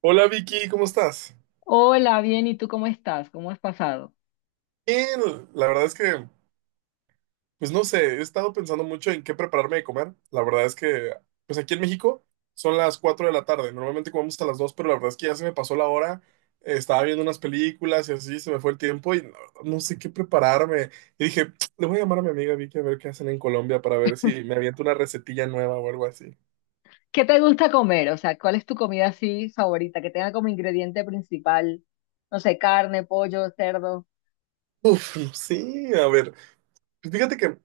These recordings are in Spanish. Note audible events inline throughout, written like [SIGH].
Hola Vicky, ¿cómo estás? Hola, bien, ¿y tú cómo estás? ¿Cómo has pasado? Bien, la verdad es que, pues no sé, he estado pensando mucho en qué prepararme de comer. La verdad es que, pues aquí en México son las 4 de la tarde. Normalmente comemos a las 2, pero la verdad es que ya se me pasó la hora. Estaba viendo unas películas y así se me fue el tiempo y no, no sé qué prepararme. Y dije, [TSK] le voy a llamar a mi amiga Vicky a ver qué hacen en Colombia para ver si me aviento una recetilla nueva o algo así. ¿Qué te gusta comer? O sea, ¿cuál es tu comida así favorita que tenga como ingrediente principal, no sé, carne, pollo, cerdo, Uf, [LAUGHS] no sé, a ver, pues fíjate que,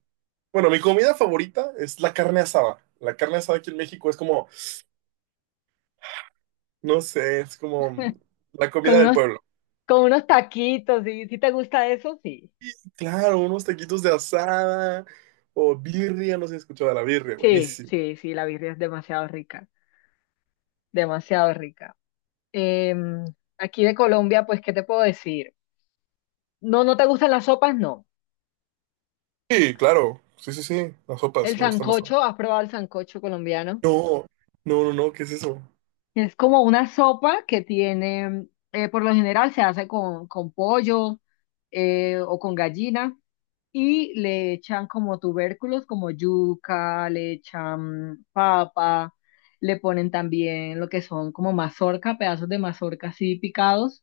bueno, mi comida favorita es la carne asada. La carne asada aquí en México es como, no sé, es como la con comida del unos, pueblo. con unos taquitos, ¿sí? ¿Sí te gusta eso? Sí, Claro, unos taquitos de asada o birria. No sé si has escuchado de la birria, sí, buenísimo. sí, sí, la birria es demasiado rica, demasiado rica. Em, Aquí de Colombia, pues, ¿qué te puedo decir? No, ¿no te gustan las sopas? No. Sí, claro, sí, sí, sí, las sopas ¿El me gustan bastante. sancocho? ¿Has probado el sancocho colombiano? No, no, no, no, ¿qué es eso? Es como una sopa que tiene, por lo general se hace con pollo o con gallina y le echan como tubérculos como yuca, le echan papa, le ponen también lo que son como mazorca, pedazos de mazorca así picados,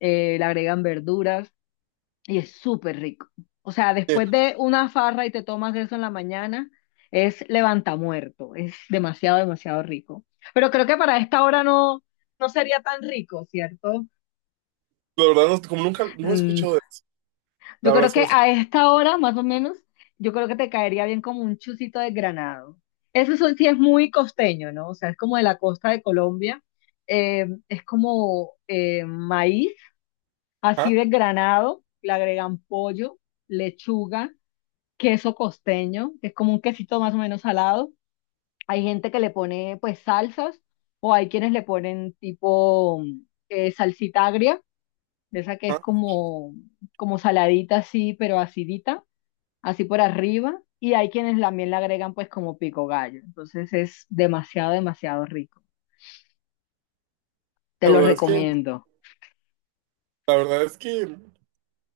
le agregan verduras. Y es súper rico. O sea, Eh, después de una farra y te tomas eso en la mañana, es levantamuerto. Es demasiado, demasiado rico. Pero creo que para esta hora no, no sería tan rico, ¿cierto? La verdad, no, como nunca, no he Mm, escuchado de eso. La yo verdad creo es que que no sé. a esta hora, más o menos, yo creo que te caería bien como un chucito de granado. Sí es muy costeño, ¿no? O sea, es como de la costa de Colombia. Es como maíz, así Ajá, de granado, le agregan pollo, lechuga, queso costeño, que es como un quesito más o menos salado. Hay gente que le pone pues salsas o hay quienes le ponen tipo salsita agria, de esa que es ajá. como, como saladita así, pero acidita, así por arriba. Y hay quienes también le agregan pues como pico gallo. Entonces es demasiado, demasiado rico. Te La lo verdad es que, recomiendo. la verdad es que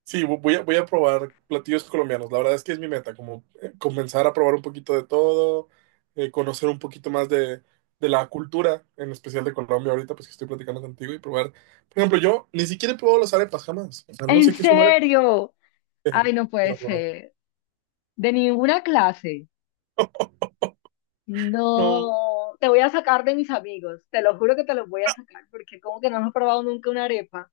sí, voy a probar platillos colombianos. La verdad es que es mi meta, como comenzar a probar un poquito de todo, conocer un poquito más de la cultura, en especial de Colombia ahorita, pues que estoy platicando contigo, y probar. Por ejemplo, yo ni siquiera he probado las arepas jamás. O sea, no ¿En sé qué es una arepa. serio? Eh, Ay, no puede ¿la probaste? ser. De ninguna clase. No, No, te voy a sacar de mis amigos, te lo juro que te los voy a sacar, porque como que no hemos probado nunca una arepa.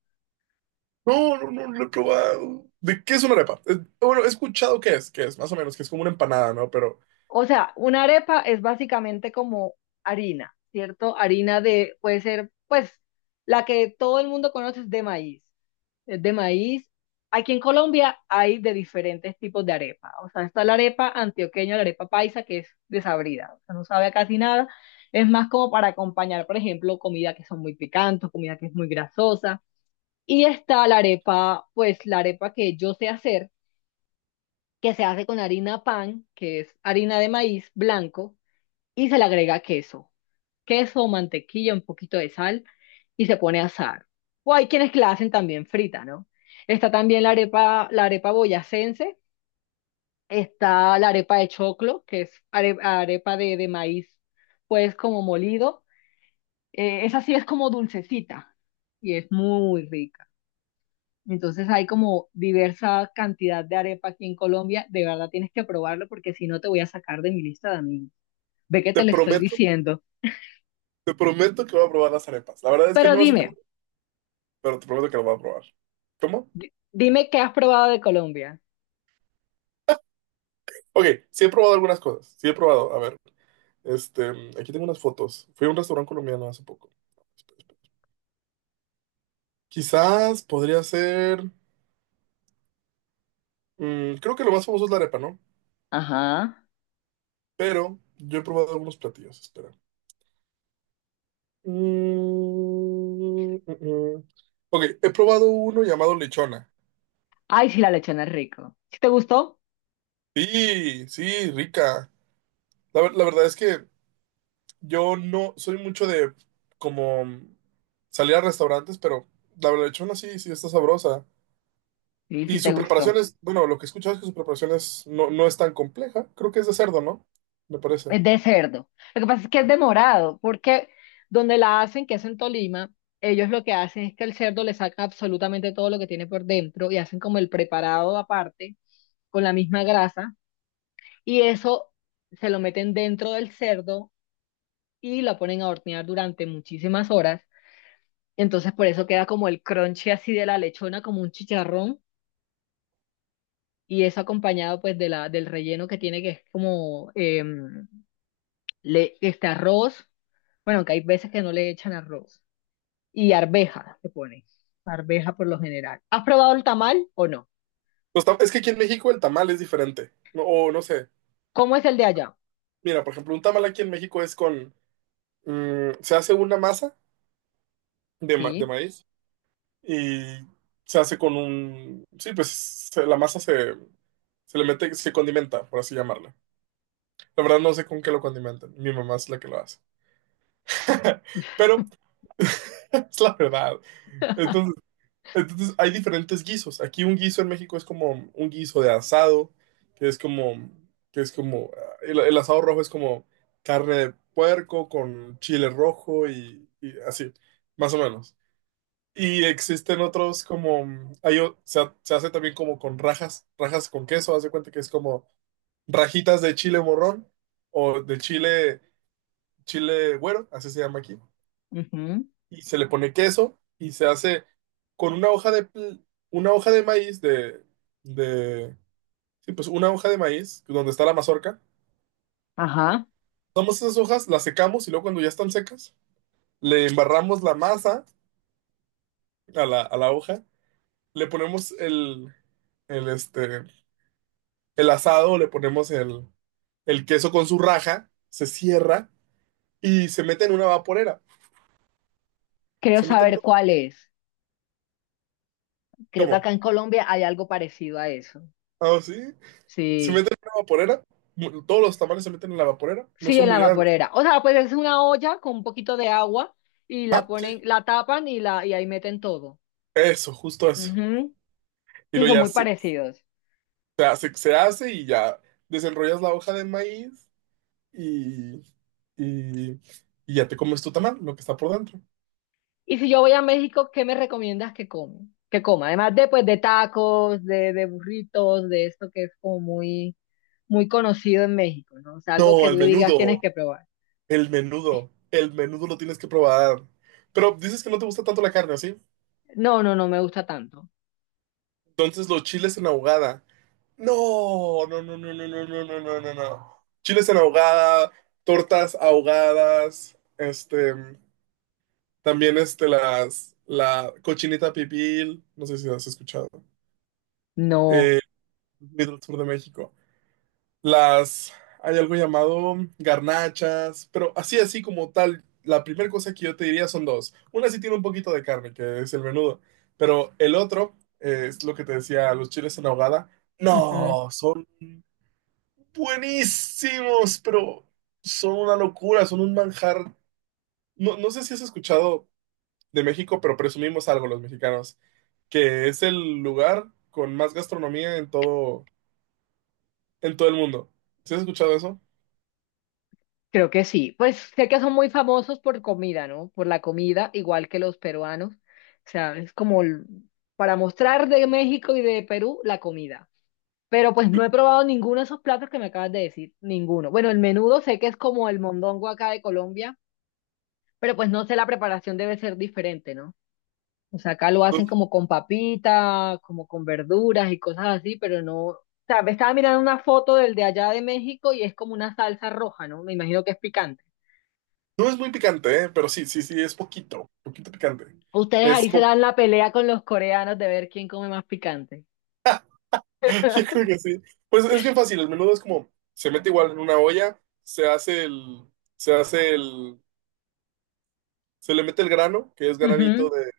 no, no, no, lo he probado. ¿De qué es una arepa? Bueno, he escuchado qué es, más o menos, que es como una empanada, ¿no? Pero O sea, una arepa es básicamente como harina, ¿cierto? Harina de, puede ser, pues, la que todo el mundo conoce es de maíz. Es de maíz. Aquí en Colombia hay de diferentes tipos de arepa. O sea, está la arepa antioqueña, la arepa paisa, que es desabrida, o sea, no sabe a casi nada. Es más como para acompañar, por ejemplo, comida que son muy picantes, comida que es muy grasosa. Y está la arepa, pues la arepa que yo sé hacer, que se hace con harina pan, que es harina de maíz blanco, y se le agrega queso, queso, mantequilla, un poquito de sal, y se pone a asar. O hay quienes que la hacen también frita, ¿no? Está también la arepa boyacense, está la arepa de choclo, que arepa de maíz, pues como molido. Esa sí es como dulcecita, y es muy rica. Entonces hay como diversa cantidad de arepa aquí en Colombia. De verdad tienes que probarlo porque si no te voy a sacar de mi lista de amigos. Ve que te te lo estoy prometo, diciendo. te prometo que voy a probar las arepas. La verdad es que Pero no las he dime, probado, pero te prometo que las voy a probar. ¿Cómo? Dime qué has probado de Colombia. Ok, sí he probado algunas cosas. Sí he probado. A ver, este, aquí tengo unas fotos. Fui a un restaurante colombiano hace poco. Quizás podría ser. Creo que lo más famoso es la arepa, ¿no? Ajá. Pero yo he probado algunos platillos. Espera. Mm, mm, mm. Ok, he probado uno llamado lechona. Ay, sí, la lechona es rico. ¿Sí te gustó? Sí, sí, rica. La verdad es que yo no soy mucho de, como, salir a restaurantes, pero la lechona sí, sí está sabrosa. Sí, sí Y te su gustó. preparación es, bueno, lo que he escuchado es que su preparación es, no, no es tan compleja. Creo que es de cerdo, ¿no? Me parece. Es de cerdo. Lo que pasa es que es de morado, porque donde la hacen, que es en Tolima, ellos lo que hacen es que el cerdo le saca absolutamente todo lo que tiene por dentro y hacen como el preparado aparte con la misma grasa. Y eso se lo meten dentro del cerdo y la ponen a hornear durante muchísimas horas. Entonces por eso queda como el crunchy así de la lechona, como un chicharrón. Y eso acompañado pues de la, del relleno que tiene, que es como le, este arroz. Bueno, que hay veces que no le echan arroz. Y arveja se pone. Arveja por lo general. ¿Has probado el tamal o no? Es que aquí en México el tamal es diferente. No, o no sé. ¿Cómo es el de allá? Mira, por ejemplo, un tamal aquí en México es con. Se hace una masa de Sí. maíz y se hace con un. Sí, pues la masa se le mete, se condimenta, por así llamarla. La verdad no sé con qué lo condimentan. Mi mamá es la que lo hace. [LAUGHS] Pero [LAUGHS] es la verdad. entonces Entonces hay diferentes guisos. Aquí un guiso en México es como un guiso de asado, que es como, que es como, el asado rojo es como carne de puerco con chile rojo y así, más o menos. Y existen otros como, hay, se hace también como con rajas, rajas con queso. Haz de cuenta que es como rajitas de chile morrón o de chile güero, así se llama aquí, Ujú. y se le pone queso y se hace con una hoja de maíz de, sí, pues una hoja de maíz donde está la mazorca. Ajá. Tomamos esas hojas, las secamos y luego cuando ya están secas, le embarramos la masa a la hoja. Le ponemos el, este, el asado, le ponemos el queso con su raja, se cierra y se mete en una vaporera. Creo Se meten saber to- cuál es. Creo que ¿cómo? acá en Colombia hay algo parecido a eso. Ah, sí. Se Sí, mete en una vaporera. Todos los tamales se meten en la vaporera. No sí, son en muy la grandes. vaporera. O sea, pues es una olla con un poquito de agua y Ah, la sí, ponen, la tapan y la y ahí meten todo. eso, justo eso. Ujú. Y Sí, lo son ya muy se, parecidos. se hace y ya desenrollas la hoja de maíz y, y, y ya te comes tu tamal, lo que está por dentro. Y si yo voy a México, ¿qué me recomiendas que come? Que coma, además de pues de tacos, de burritos, de esto que es como muy muy conocido en México, ¿no? O sea, algo No, que el tú digas tienes menudo, que probar. el menudo, el menudo lo tienes que probar. Pero dices que no te gusta tanto la carne, ¿o sí? No, no, no me gusta tanto. Entonces los chiles en ahogada. No, no, no, no, no, no, no, no, no, no, no. Chiles en ahogada, tortas ahogadas. También la cochinita pibil, no sé si has escuchado, No. eh, del sur de México. Las, hay algo llamado garnachas, pero así, así como tal, la primera cosa que yo te diría son dos. Una sí tiene un poquito de carne, que es el menudo, pero el otro, es lo que te decía, los chiles en ahogada, Ujú. no, son buenísimos, pero son una locura, son un manjar. No, no sé si has escuchado de México, pero presumimos algo los mexicanos, que es el lugar con más gastronomía en todo, el mundo. ¿Sí has escuchado eso? Creo que sí. Pues sé que son muy famosos por comida, ¿no? Por la comida, igual que los peruanos. O sea, para mostrar de México y de Perú la comida. Pero pues no he probado ninguno de esos platos que me acabas de decir, ninguno. Bueno, el menudo sé que es como el mondongo acá de Colombia, pero pues no sé, la preparación debe ser diferente, ¿no? O sea, acá lo No, hacen como con papita, como con verduras y cosas así, pero no. O sea, me estaba mirando una foto del de allá de México y es como una salsa roja, ¿no? Me imagino que es picante. no es muy picante, ¿eh? Pero sí, sí, sí, es poquito, poquito picante. Ustedes Es ahí se como, dan la pelea con los coreanos de ver quién come más picante. [LAUGHS] yo creo [LAUGHS] que sí. Pues es bien fácil, el menudo es como, se mete igual en una olla, se hace el, se hace el, se le mete el grano, que es granito Ujú, de.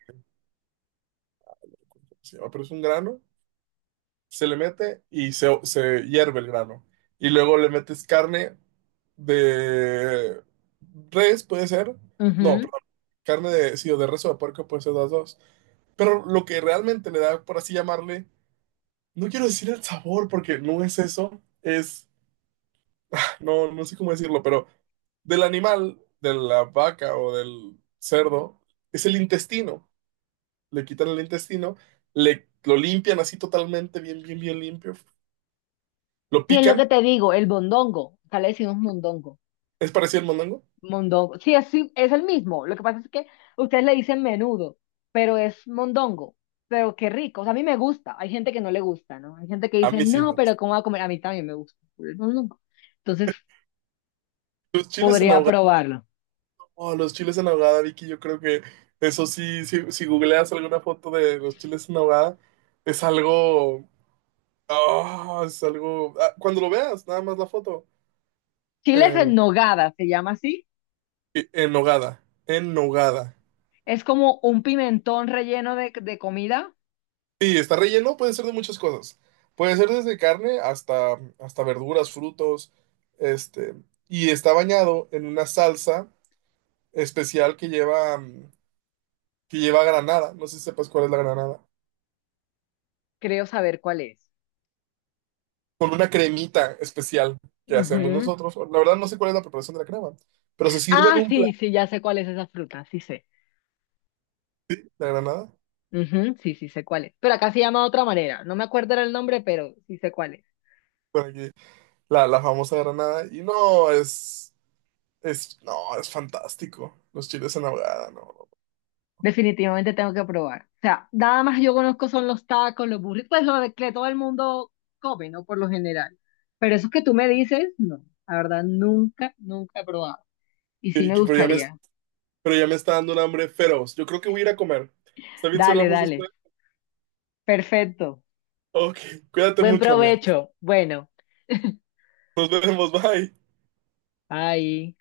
¿Cómo se llama? Pero es un grano. Se le mete y se hierve el grano. Y luego le metes carne de res, puede ser. No, ujú. perdón. Carne de, sí, o de res o de puerco, puede ser las dos. Pero lo que realmente le da, por así llamarle, no quiero decir el sabor porque no es eso, es, no, no sé cómo decirlo, pero del animal, de la vaca o del cerdo, es el intestino. Le quitan el intestino, lo limpian así totalmente, bien, bien, bien limpio, lo Sí, es lo que pican. te digo, el mondongo. Acá le decimos mondongo. ¿Es parecido al mondongo? Mondongo. Sí, es el mismo. Lo que pasa es que ustedes le dicen menudo, pero es mondongo. Pero qué rico. O sea, a mí me gusta. Hay gente que no le gusta, ¿no? Hay gente que A dice, mí sí me no, pero gusta. ¿cómo va a comer? A mí también me gusta el mondongo. Entonces, Los chiles en podría ahogada, probarlo. oh, los chiles en ahogada, Vicky, yo creo que eso sí, si googleas alguna foto de los chiles en ahogada, es algo, es algo, cuando lo veas, nada más la foto, Chiles em, en nogada, se llama así. En hogada, en hogada. Es como un pimentón relleno de comida. Sí, está relleno, puede ser de muchas cosas. Puede ser desde carne hasta, verduras, frutos, este, y está bañado en una salsa especial que lleva granada, no sé si sepas cuál es la granada. Creo saber cuál es. Con una cremita especial que hacemos Ujú. nosotros. La verdad no sé cuál es la preparación de la crema, pero se sirve en Ah, un sí, plato sí, ya sé cuál es esa fruta, sí sé. la granada. Ujú, sí, sí sé cuál es. Pero acá se llama de otra manera. No me acuerdo ahora el nombre, pero sí sé cuál es. Por aquí, la famosa granada, y no, es fantástico. Los chiles en ahogada, no. No. Definitivamente tengo que probar. O sea, nada más yo conozco son los tacos, los burritos, pues lo de que todo el mundo come, ¿no? Por lo general. Pero eso que tú me dices, no. La verdad, nunca, nunca he probado. Y Y- sí y- me Pero ya me, gustaría. pero ya me está dando un hambre feroz. Yo creo que voy a ir a comer. ¿Está bien si Dale, hablamos dale. después? Perfecto. Ok, cuídate Buen mucho, amigo. provecho. Bueno, Nos vemos, bye. bye.